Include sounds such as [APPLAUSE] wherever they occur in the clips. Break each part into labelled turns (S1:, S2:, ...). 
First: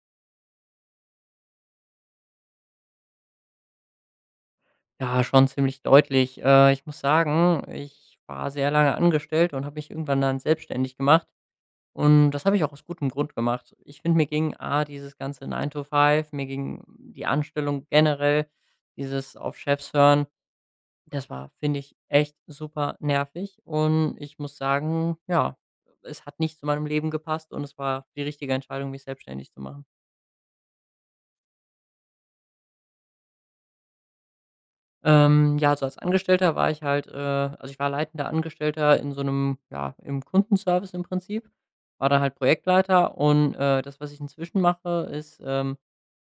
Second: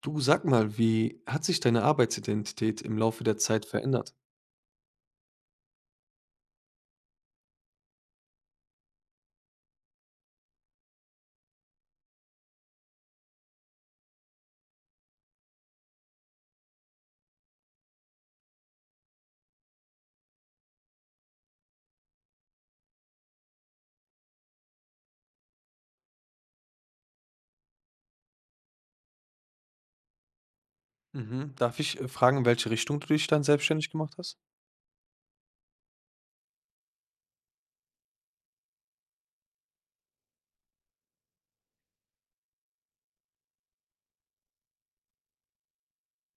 S1: Du, sag mal, wie hat sich deine Arbeitsidentität im Laufe der Zeit verändert?
S2: Ja, schon ziemlich deutlich. Ich muss sagen, ich war sehr lange angestellt und habe mich irgendwann dann selbstständig gemacht. Und das habe ich auch aus gutem Grund gemacht. Ich finde, mir ging A, dieses ganze 9 to 5, mir ging die Anstellung generell, dieses auf Chefs hören, das war, finde ich, echt super nervig. Und ich muss sagen, ja, es hat nicht zu meinem Leben gepasst und es war die richtige Entscheidung, mich selbstständig zu machen.
S1: Mhm. Darf ich fragen, in welche Richtung du dich dann selbstständig gemacht hast?
S2: Ja, also als Angestellter war ich halt also ich war leitender Angestellter in so einem ja, im Kundenservice im Prinzip, war dann halt Projektleiter und, das, was ich inzwischen mache, ist,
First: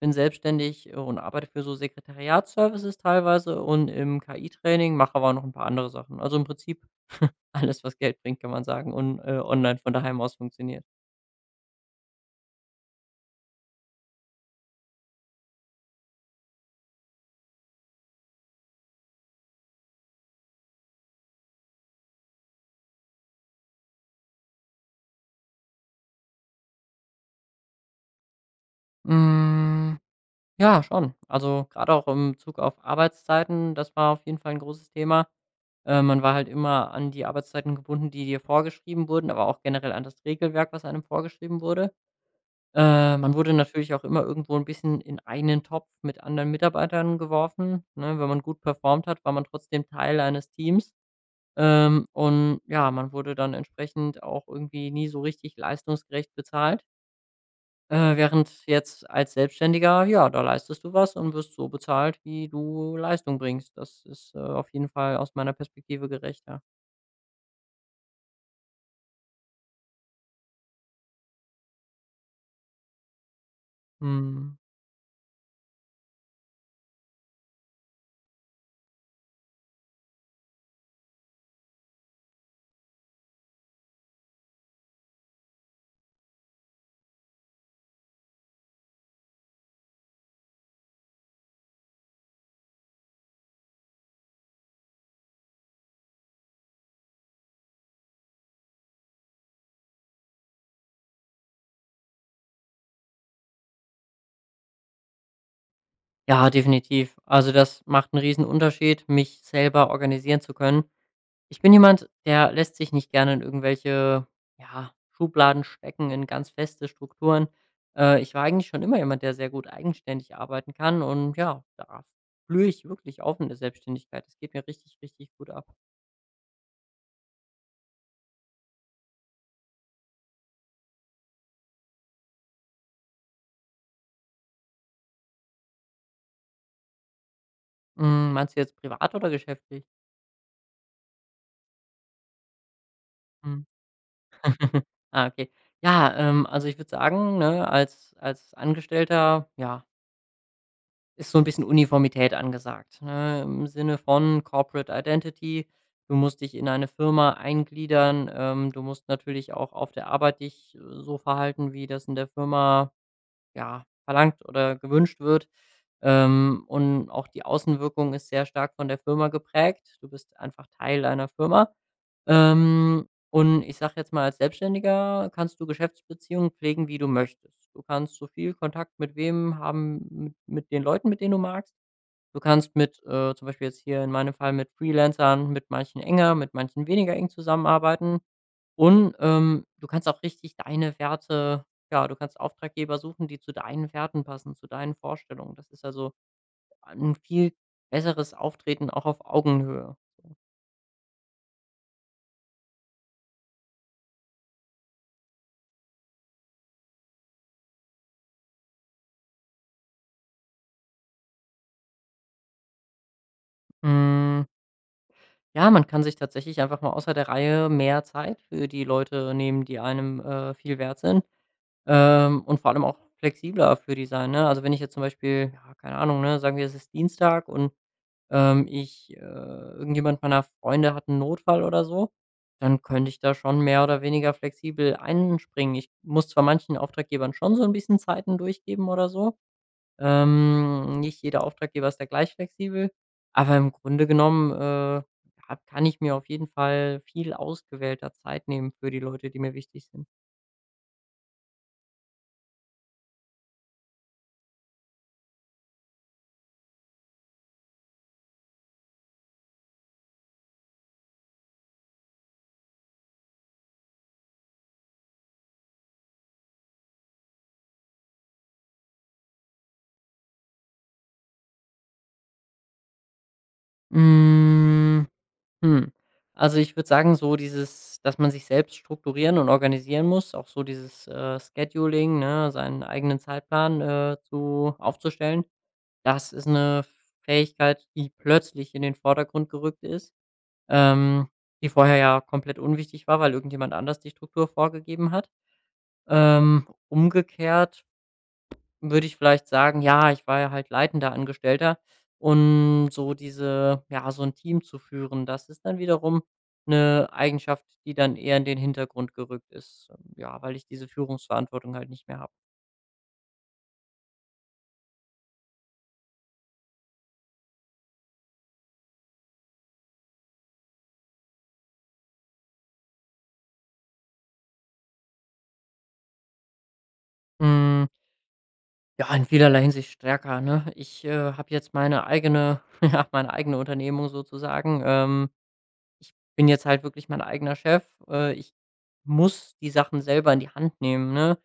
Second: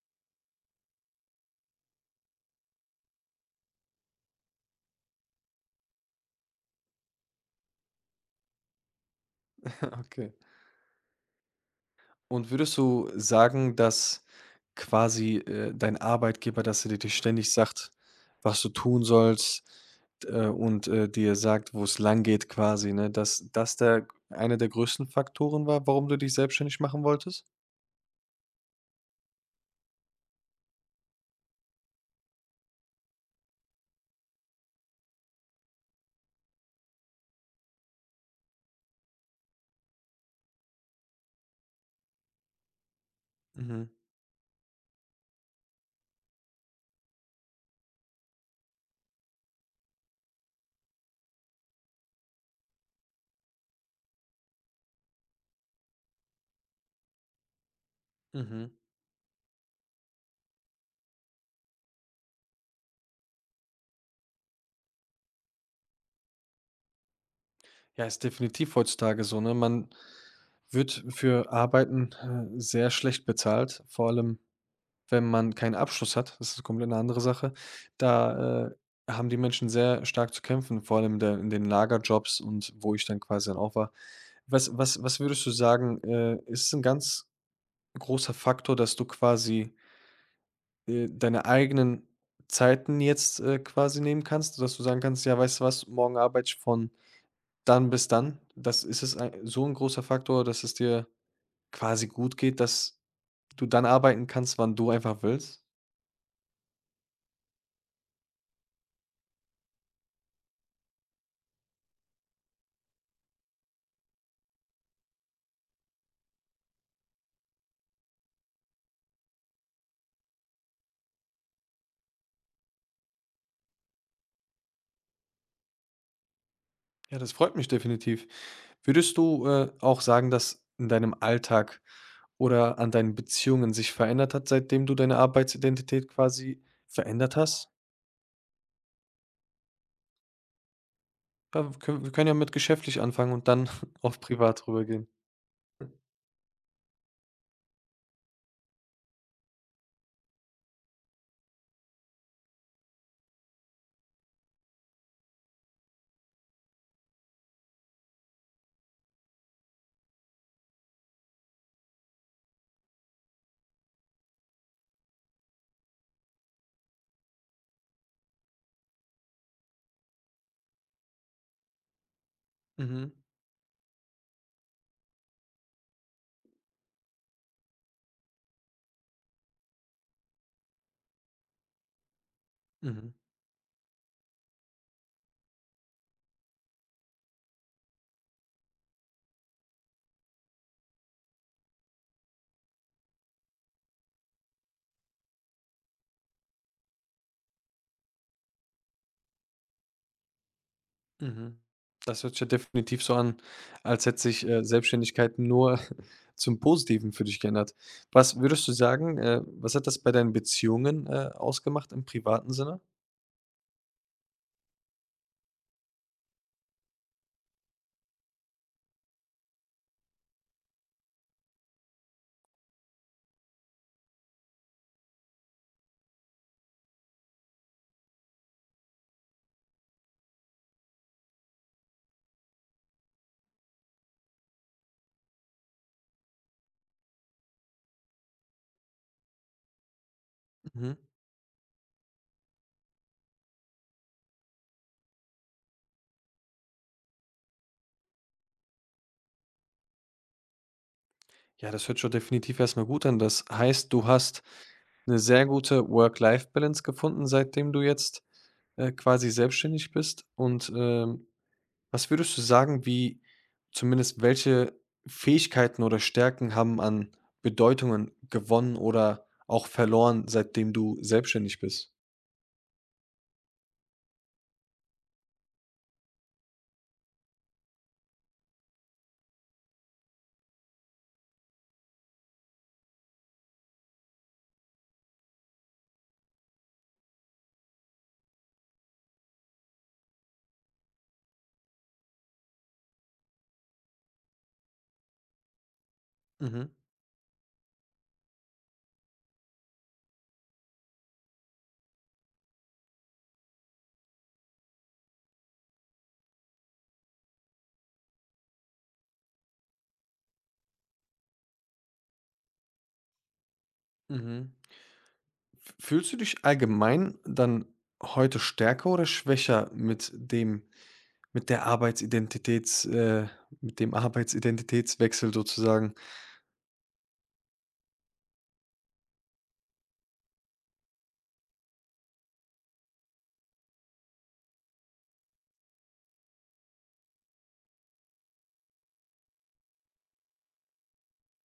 S2: bin selbstständig und arbeite für so Sekretariatsservices teilweise und im KI-Training, mache aber auch noch ein paar andere Sachen. Also im Prinzip [LAUGHS] alles, was Geld bringt, kann man sagen und, online von
S1: [LAUGHS]
S2: daheim
S1: Okay.
S2: aus funktioniert.
S1: Und würdest du sagen, dass quasi dein Arbeitgeber, dass er dir ständig sagt, was du tun sollst, und dir sagt, wo es lang geht quasi, ne? Dass das der einer der größten Faktoren war, warum du dich selbstständig machen wolltest?
S2: Hm, ja, schon. Also, gerade auch im Bezug auf Arbeitszeiten, das war auf jeden Fall ein großes Thema. Man war halt immer an die Arbeitszeiten gebunden, die dir vorgeschrieben wurden, aber auch generell an das Regelwerk, was einem vorgeschrieben wurde. Man wurde
S1: Mhm.
S2: natürlich auch immer irgendwo ein bisschen in einen Topf mit anderen Mitarbeitern geworfen, ne? Wenn man gut performt hat, war man trotzdem Teil eines Teams. Und ja, man wurde dann entsprechend auch irgendwie nie so richtig leistungsgerecht bezahlt. Während
S1: Mhm.
S2: jetzt als Selbstständiger, ja, da leistest du was und wirst so bezahlt, wie du Leistung bringst. Das ist, auf jeden Fall aus meiner Perspektive gerechter.
S1: Ja, ist definitiv heutzutage so, ne? Man wird für Arbeiten, sehr schlecht bezahlt, vor allem,
S2: Mhm.
S1: wenn man keinen Abschluss hat. Das ist komplett eine andere Sache. Da, haben die Menschen sehr stark zu kämpfen, vor allem in der in den Lagerjobs und wo ich dann quasi dann auch war. Was würdest du sagen, ist ein ganz großer Faktor, dass du quasi, deine eigenen Zeiten jetzt, quasi nehmen kannst, dass du sagen kannst: „Ja, weißt du was, morgen arbeite ich von“ dann bis dann. Das ist es ei so ein großer Faktor, dass es dir quasi gut geht, dass du dann arbeiten kannst, wann du einfach willst?
S2: Ja, definitiv. Also, das macht einen riesen Unterschied, mich selber organisieren zu können. Ich bin jemand, der lässt sich nicht gerne in irgendwelche, ja, Schubladen stecken, in ganz feste Strukturen. Ich war eigentlich schon immer jemand, der sehr gut eigenständig arbeiten kann und ja, da blühe ich wirklich auf in der Selbstständigkeit. Das geht mir richtig, richtig gut ab.
S1: Ja, das freut mich definitiv. Würdest du, auch sagen, dass in deinem Alltag oder an deinen Beziehungen sich verändert hat, seitdem du deine Arbeitsidentität quasi verändert hast?
S2: Hm, meinst du jetzt privat oder geschäftlich?
S1: Ja, wir können ja mit geschäftlich anfangen und
S2: Mhm.
S1: dann [LAUGHS] auf privat
S2: [LAUGHS]
S1: rübergehen.
S2: Ah, okay. Ja, also, ich würde sagen, ne, als Angestellter, ja, ist so ein bisschen Uniformität angesagt, ne? Im Sinne von Corporate Identity. Du musst dich in eine Firma eingliedern. Du musst natürlich auch auf der Arbeit dich so verhalten, wie das in der Firma ja, verlangt oder gewünscht wird. Und auch die Außenwirkung ist sehr stark von der Firma geprägt. Du bist einfach Teil einer Firma.
S1: Mhm,
S2: Und ich sage jetzt mal, als Selbstständiger kannst du Geschäftsbeziehungen pflegen, wie du möchtest. Du kannst so viel Kontakt mit wem haben, mit den Leuten, mit denen du magst. Du kannst mit,
S1: mhm.
S2: zum Beispiel jetzt hier in meinem Fall mit Freelancern, mit manchen enger, mit manchen weniger eng zusammenarbeiten. Und, du kannst auch richtig deine Werte ja, du kannst Auftraggeber suchen, die zu deinen Werten passen, zu deinen Vorstellungen. Das ist also ein viel besseres Auftreten auch auf Augenhöhe.
S1: Mhm. Das hört sich ja definitiv so an, als hätte sich, Selbstständigkeit nur [LAUGHS] zum Positiven für dich geändert. Was würdest du sagen, was hat das bei deinen Beziehungen, ausgemacht im privaten Sinne?
S2: Hm, ja, man kann sich tatsächlich einfach mal außer der Reihe mehr Zeit für die Leute nehmen, die einem, viel wert sind, und vor allem auch flexibler für die sein, ne? Also, wenn ich jetzt zum Beispiel ja, keine Ahnung, ne, sagen wir, es ist Dienstag und ich irgendjemand meiner Freunde hat einen Notfall oder so, dann könnte ich da schon mehr oder weniger flexibel einspringen. Ich muss zwar manchen Auftraggebern schon so ein bisschen Zeiten durchgeben oder so.
S1: Mhm.
S2: Nicht jeder Auftraggeber ist da gleich flexibel, aber im Grunde genommen, hab kann ich mir auf jeden Fall viel ausgewählter Zeit nehmen für die Leute, die mir wichtig sind.
S1: Ja, das hört schon definitiv erstmal gut an. Das heißt, du hast eine sehr gute Work-Life-Balance gefunden, seitdem du jetzt, quasi selbstständig bist, und was würdest du sagen, wie zumindest welche Fähigkeiten oder Stärken haben an Bedeutungen gewonnen oder auch verloren, seitdem du selbstständig bist?
S2: Hm. Hm. Also, ich würde sagen, so dieses dass man sich selbst strukturieren und organisieren muss, auch so dieses, Scheduling, ne, seinen eigenen Zeitplan, zu aufzustellen. Das ist eine Fähigkeit, die plötzlich in den Vordergrund gerückt ist, ähm, die vorher ja komplett unwichtig war, weil irgendjemand anders die Struktur vorgegeben hat.
S1: Mhm,
S2: Umgekehrt würde ich vielleicht sagen, ja, ich war ja halt leitender Angestellter und so diese ja, so ein Team zu führen, das ist dann wiederum eine Eigenschaft, die dann eher in den Hintergrund gerückt ist, ja, weil ich diese Führungsverantwortung halt nicht mehr habe.
S1: mhm. F Fühlst du dich allgemein dann heute stärker oder schwächer mit dem mit der Arbeitsidentitäts äh, mit dem Arbeitsidentitätswechsel sozusagen?
S2: Hm, ja, in vielerlei Hinsicht stärker, ne? Ich, habe jetzt meine eigene [LAUGHS] ja, meine eigene Unternehmung sozusagen. Ich bin jetzt halt wirklich mein eigener Chef. Ich muss die Sachen selber in die Hand nehmen, ne?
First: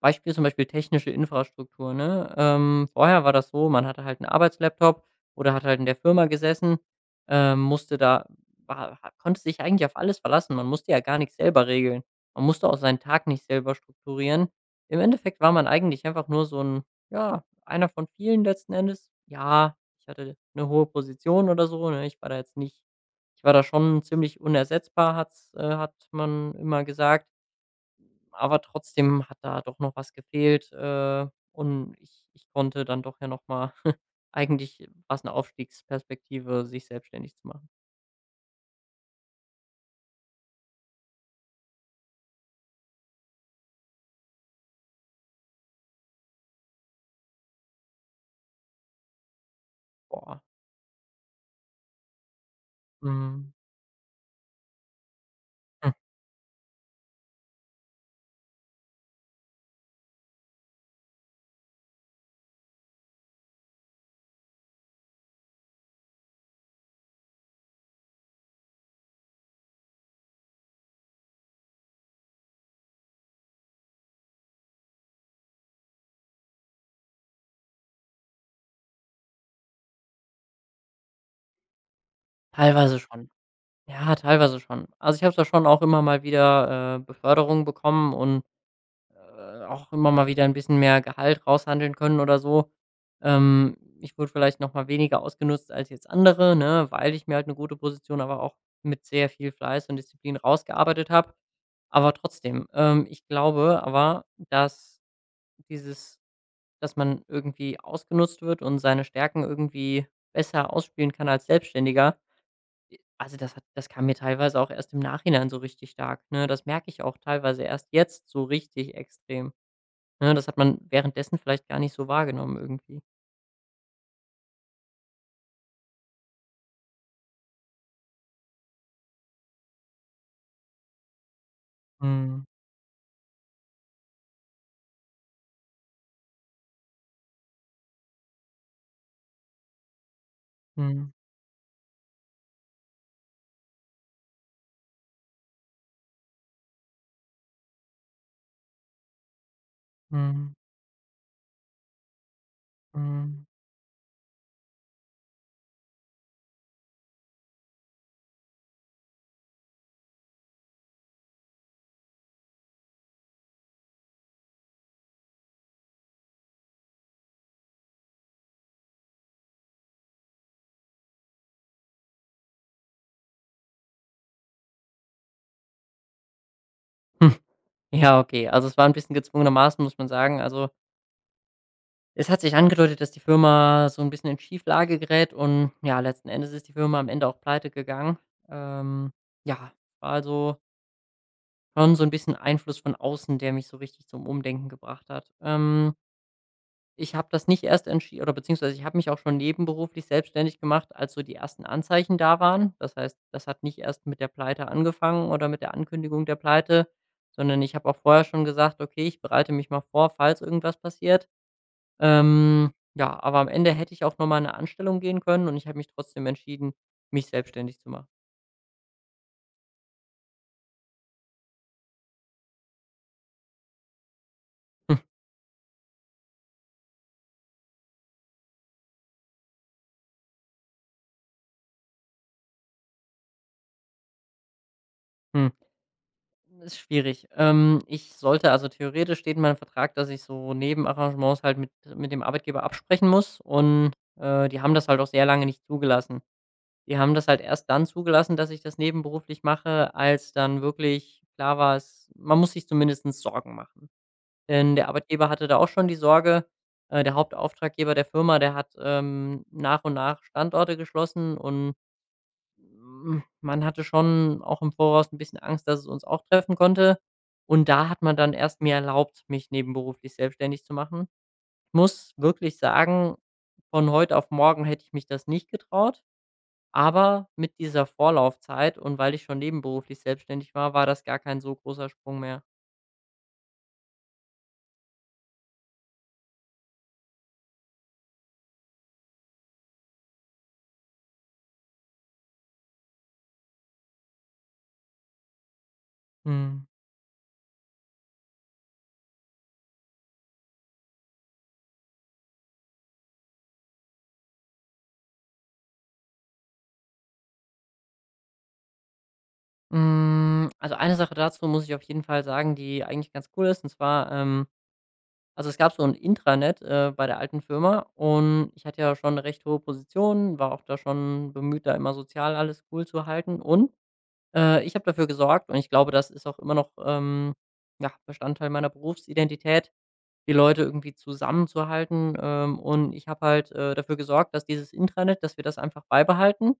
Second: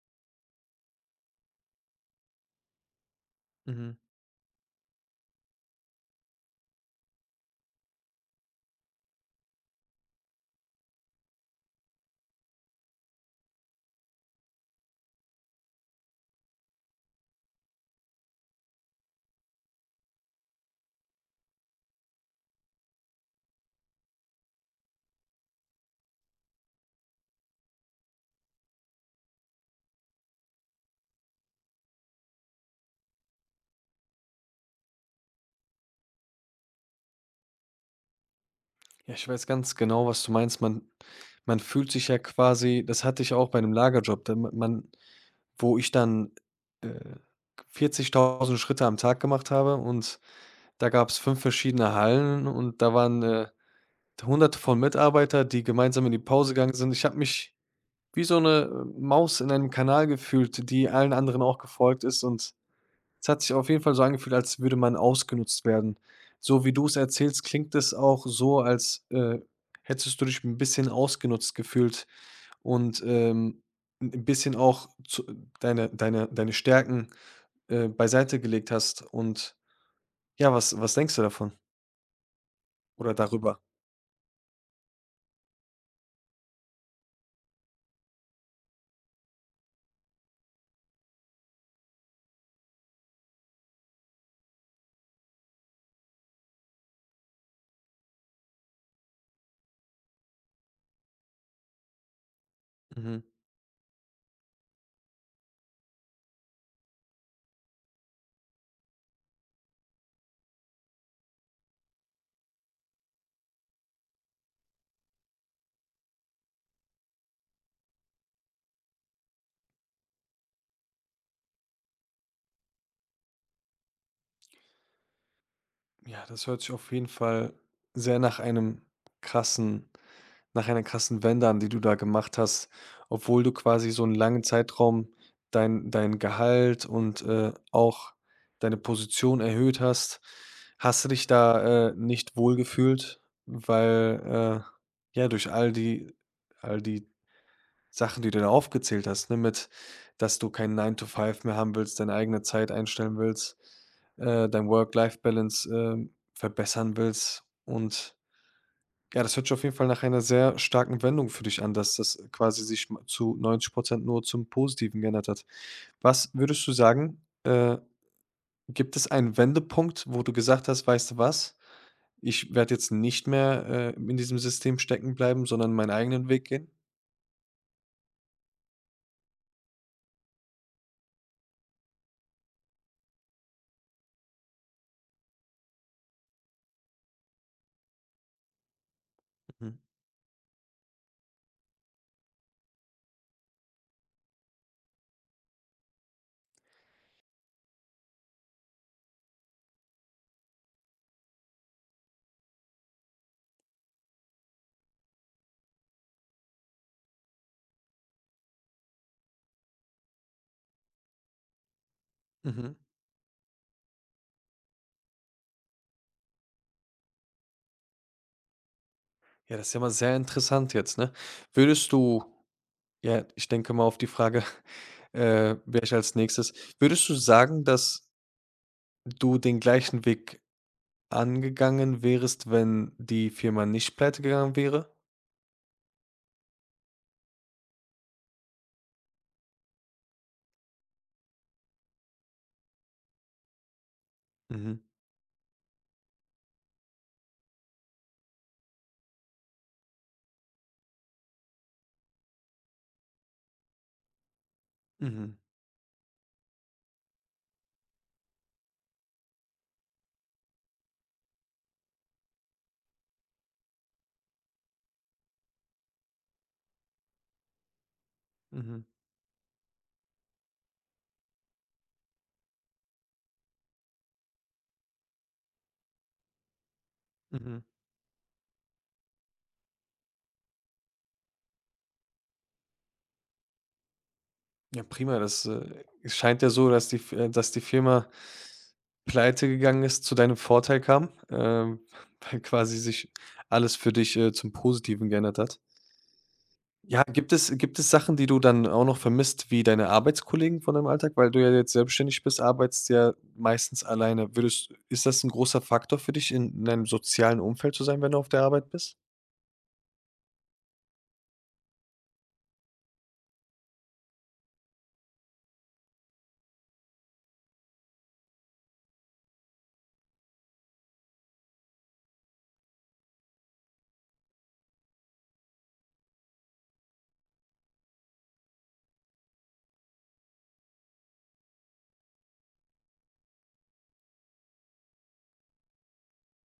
S2: Beispiel zum Beispiel technische Infrastruktur, ne? Vorher war das so, man
S1: Mhm.
S2: hatte halt einen Arbeitslaptop oder hat halt in der Firma gesessen, musste da war ha konnte sich eigentlich auf alles verlassen. Man musste ja gar nichts selber regeln. Man musste auch seinen Tag nicht selber strukturieren. Im Endeffekt war man eigentlich einfach nur so ein ja, einer von vielen letzten Endes. Ja, ich hatte eine hohe Position oder so, ne? Ich war da jetzt nicht Ich war da schon ziemlich unersetzbar, hat man immer gesagt. Aber trotzdem hat da doch noch was gefehlt, und ich konnte dann doch ja noch mal [LAUGHS] eigentlich war's eine Aufstiegsperspektive, sich selbstständig zu machen.
S1: Ja, ich weiß ganz genau, was du meinst. Man fühlt sich ja quasi, das hatte ich auch bei 'nem Lagerjob, da ma man, wo ich dann, äh, 40.000 Schritte am Tag gemacht habe, und
S2: Boah,
S1: da gab es 5 verschiedene Hallen und da waren,
S2: mhm,
S1: Hunderte von Mitarbeiter, die
S2: hm,
S1: gemeinsam in die Pause gegangen sind. Ich habe mich wie so eine Maus in einem Kanal gefühlt, die allen anderen auch gefolgt ist, und es hat sich auf jeden Fall so angefühlt, als würde man ausgenutzt werden. So wie du es erzählst, klingt es auch so, als, hättest du dich ein bisschen ausgenutzt gefühlt und, 'n bisschen auch zu deine Stärken, beiseite gelegt hast. Und ja, was denkst du davon
S2: teilweise
S1: oder
S2: schon.
S1: darüber?
S2: Ja, teilweise schon. Also, ich habe da schon auch immer mal wieder, Beförderungen bekommen und auch immer mal wieder ein bisschen mehr Gehalt raushandeln können oder so. Ich wurde vielleicht noch mal weniger ausgenutzt als jetzt andere, ne, weil ich mir halt eine gute Position, aber auch mit sehr viel Fleiß und Disziplin rausgearbeitet habe. Aber trotzdem,
S1: Mhm.
S2: ich glaube aber, dass dieses dass man irgendwie ausgenutzt wird und seine Stärken irgendwie besser ausspielen kann als Selbstständiger. Also, das kam mir teilweise auch erst im Nachhinein so richtig stark, ne? Das merke ich auch teilweise erst jetzt so richtig extrem. Ne, das hat man währenddessen vielleicht gar nicht so wahrgenommen irgendwie.
S1: Ja, das hört sich auf jeden Fall sehr nach einem krassen, nach einer krassen Wende, die du da gemacht
S2: Mhm.
S1: hast, obwohl du quasi so einen langen Zeitraum dein Gehalt und, auch deine Position erhöht hast. Hast du
S2: Mhm.
S1: dich da, nicht wohlgefühlt, weil, ja, durch all die Sachen, die du da aufgezählt hast, ne, mit, dass du
S2: Mhm.
S1: keinen Nine to Five mehr haben willst, deine eigene Zeit einstellen
S2: Mhm.
S1: willst, dein Work-Life-Balance, verbessern willst, und ja, das hört sich auf jeden Fall nach einer sehr starken Wendung für dich an, dass das quasi sich zu 90% nur zum Positiven geändert hat. Was würdest du sagen, gibt es einen Wendepunkt, wo du gesagt hast, weißt du was, ich werde jetzt nicht mehr in diesem System stecken bleiben, sondern meinen eigenen Weg gehen?
S2: Hm, ja, okay. Also, es war ein bisschen gezwungenermaßen, muss man sagen. Also, es hat sich angedeutet, dass die Firma so ein bisschen in Schieflage gerät und ja, letzten Endes ist die Firma am Ende auch pleitegegangen. Ähm, ja,
S1: Mhm.
S2: war also schon so ein bisschen Einfluss von außen, der mich so richtig zum Umdenken gebracht hat. Ich habe das nicht erst entschieden oder beziehungsweise ich habe mich auch schon nebenberuflich selbstständig gemacht, als so die ersten Anzeichen da waren. Das heißt, das hat nicht erst mit der Pleite angefangen oder mit der Ankündigung der Pleite, sondern ich habe auch vorher schon gesagt: „Okay, ich bereite mich mal vor, falls irgendwas passiert.“
S1: Mhm.
S2: Ja, aber am Ende hätte ich auch noch mal in 'ne Anstellung gehen können und ich habe mich trotzdem entschieden, mich selbstständig zu machen.
S1: Ja, das ist ja mal sehr interessant jetzt, ne? Würdest du, ja, ich denke mal auf die Frage, [LAUGHS]
S2: [LAUGHS]
S1: wäre ich als nächstes, würdest du sagen, dass du den gleichen Weg angegangen wärest, wenn die Firma nicht Pleite gegangen wäre?
S2: Ist schwierig. Ich sollte also theoretisch steht in meinem Vertrag, dass ich so Nebenarrangements halt mit dem Arbeitgeber absprechen muss und, die haben
S1: Mhm,
S2: das halt auch sehr lange nicht zugelassen. Die haben das halt erst dann zugelassen, dass ich das nebenberuflich mache, als dann wirklich klar war, es man muss sich zumindest Sorgen machen. Denn der Arbeitgeber
S1: mhm,
S2: hatte da auch schon die Sorge der Hauptauftraggeber der Firma, der hat, nach und nach Standorte geschlossen und hm, man hatte schon auch im Voraus ein bisschen Angst, dass es uns auch treffen konnte. Und da hat man dann erst mir
S1: mhm,
S2: erlaubt, mich nebenberuflich selbstständig zu machen. Ich muss wirklich sagen, von heute auf morgen hätte ich mich das nicht getraut, aber
S1: mhm.
S2: mit dieser Vorlaufzeit und weil ich schon nebenberuflich selbstständig war, war das gar kein so großer Sprung mehr.
S1: Ja, prima. Das, es scheint ja so, dass die F dass die Firma Pleite gegangen ist, zu deinem Vorteil kam, [LAUGHS] weil quasi sich alles für dich, zum Positiven geändert hat.
S2: Mhm.
S1: Ja, gibt es Sachen, die du dann auch noch vermisst, wie deine Arbeitskollegen von deinem Alltag? Weil du ja jetzt selbstständig bist, arbeitest ja meistens alleine. Würdest Ist das ein großer Faktor für dich, in einem sozialen Umfeld zu sein, wenn du auf der Arbeit bist?
S2: Hm, Mm, also, eine Sache dazu muss ich auf jeden Fall sagen, die eigentlich ganz cool ist, und zwar, also, es gab so ein Intranet, bei der alten Firma und ich hatte ja schon eine recht hohe Position, war auch da schon bemüht, da immer sozial alles cool zu halten und, ich habe dafür gesorgt und ich glaube, das ist auch immer noch, ja, Bestandteil meiner Berufsidentität, die Leute irgendwie zusammenzuhalten. Und ich habe halt, dafür gesorgt, dass dieses Intranet dass wir das einfach beibehalten,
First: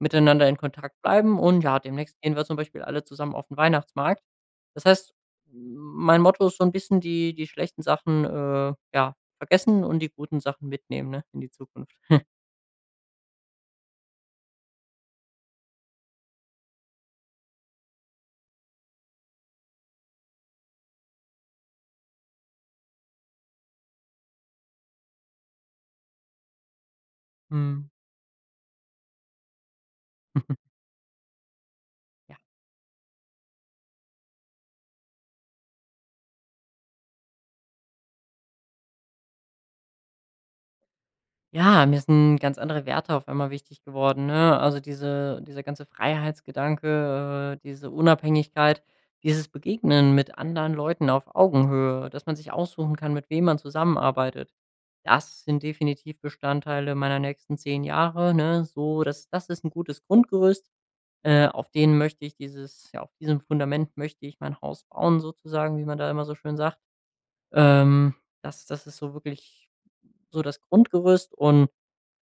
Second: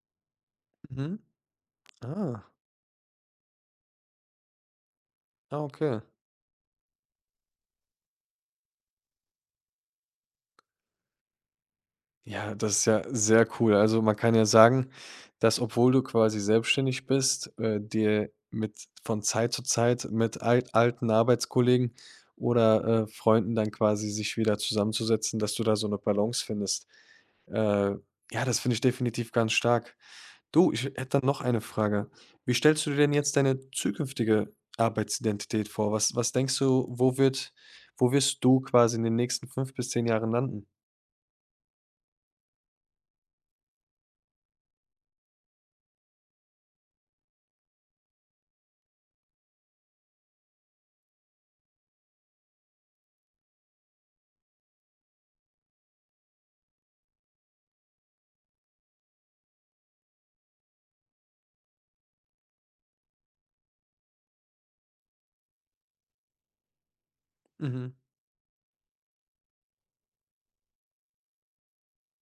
S2: miteinander in Kontakt
S1: Mhm.
S2: bleiben und ja, demnächst gehen
S1: Ah,
S2: wir zum Beispiel alle zusammen auf den Weihnachtsmarkt. Das heißt,
S1: ah, okay.
S2: mein Motto ist so ein bisschen die schlechten Sachen, ja, vergessen und die guten Sachen mitnehmen, ne, in die Zukunft.
S1: Ja, das ist ja sehr cool. Also man kann ja sagen, dass, obwohl du quasi selbstständig bist, dir mit von Zeit zu Zeit mit al alten Arbeitskollegen oder, Freunden dann quasi sich wieder zusammenzusetzen, dass du da so eine Balance findest.
S2: Mhm.
S1: Äh, ja, das finde ich definitiv ganz stark. Du,
S2: [LAUGHS]
S1: ich hätte dann noch eine Frage. Wie stellst du dir denn jetzt deine zukünftige Arbeitsidentität vor? Was denkst du, wo wirst du quasi in den nächsten 5 bis 10 Jahren landen?
S2: Ja, mir sind ganz andere Werte auf einmal wichtig geworden, ne? Dieser ganze Freiheitsgedanke, diese Unabhängigkeit, dieses Begegnen mit anderen Leuten auf Augenhöhe, dass man sich aussuchen kann, mit wem man zusammenarbeitet. Das sind definitiv Bestandteile meiner nächsten 10 Jahre, ne? So, das ist ein gutes Grundgerüst, auf denen möchte ich dieses ja, auf diesem Fundament möchte ich mein Haus bauen sozusagen, wie man da immer so schön sagt.
S1: Mhm,
S2: Ähm, das ist so wirklich so das Grundgerüst und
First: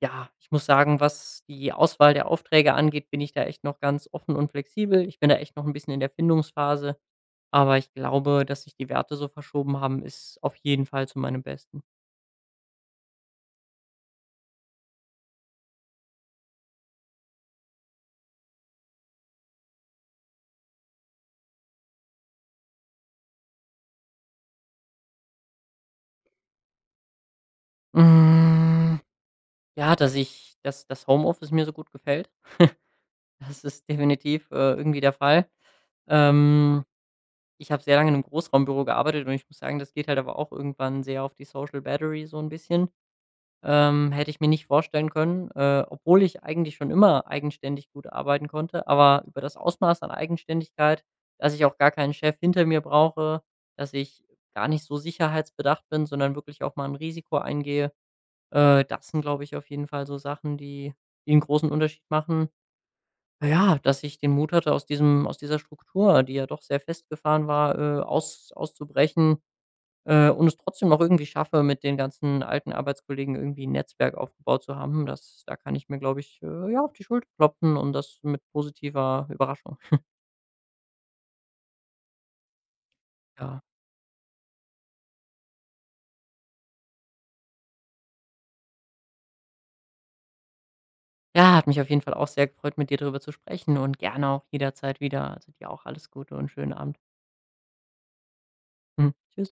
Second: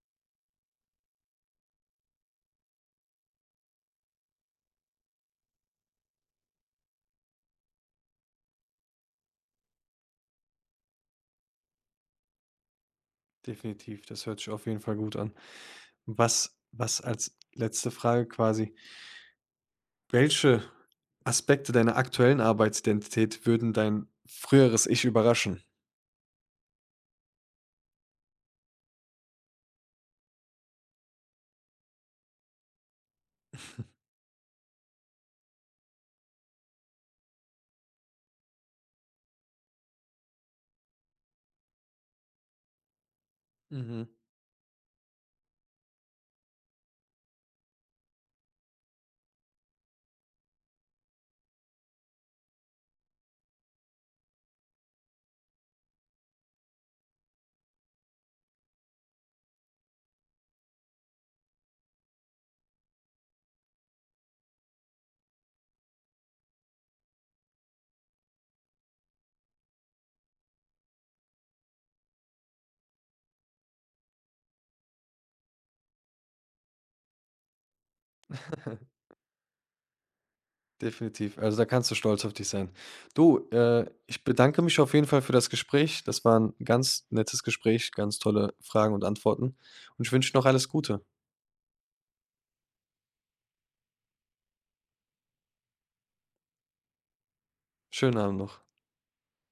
S2: ja, ich muss sagen, was die Auswahl der Aufträge angeht, bin ich da echt noch ganz offen und flexibel. Ich bin da echt noch ein bisschen in der Findungsphase, aber ich glaube, dass sich die Werte so verschoben haben, ist auf jeden Fall zu meinem Besten.
S1: definitiv, das hört sich auf jeden Fall gut an. Was als letzte Frage quasi, welche Aspekte deiner aktuellen Arbeitsidentität würden dein früheres Ich überraschen?
S2: Hm, ja, dass das Homeoffice mir so gut gefällt. [LAUGHS] Das ist definitiv, irgendwie der Fall. Ähm, Ich habe sehr lange in 'nem Großraumbüro gearbeitet und ich muss sagen, das geht halt aber auch irgendwann sehr auf die Social Battery so ein bisschen.
S1: Mhm.
S2: Hätte ich mir nicht vorstellen können, obwohl ich eigentlich schon immer eigenständig gut arbeiten konnte, aber über das Ausmaß an Eigenständigkeit, dass ich auch gar keinen Chef hinter mir brauche, dass ich gar nicht so sicherheitsbedacht bin, sondern wirklich auch mal ein Risiko eingehe. Das sind, glaube ich, auf jeden Fall so Sachen, die 'n großen Unterschied machen. Ja, dass ich den Mut hatte, aus dieser Struktur, die ja doch sehr festgefahren war, auszubrechen und es trotzdem noch irgendwie schaffe, mit den ganzen alten Arbeitskollegen irgendwie ein Netzwerk aufgebaut zu haben, das da kann ich mir, glaube ich, ja, auf die Schulter klopfen und das mit
S1: [LAUGHS]
S2: positiver Überraschung.
S1: Definitiv. Also, da kannst du stolz auf dich sein. Du,
S2: Ja.
S1: ich bedanke mich auf jeden Fall für das Gespräch. Das war ein ganz nettes Gespräch, ganz tolle Fragen und Antworten, und ich wünsche noch alles Gute.
S2: Ja, hat mich auf jeden Fall auch sehr gefreut, mit dir darüber zu sprechen und gerne auch jederzeit wieder. Also, dir auch alles Gute und schönen Abend.
S1: Schönen Abend noch.
S2: Mhm. Tschüss.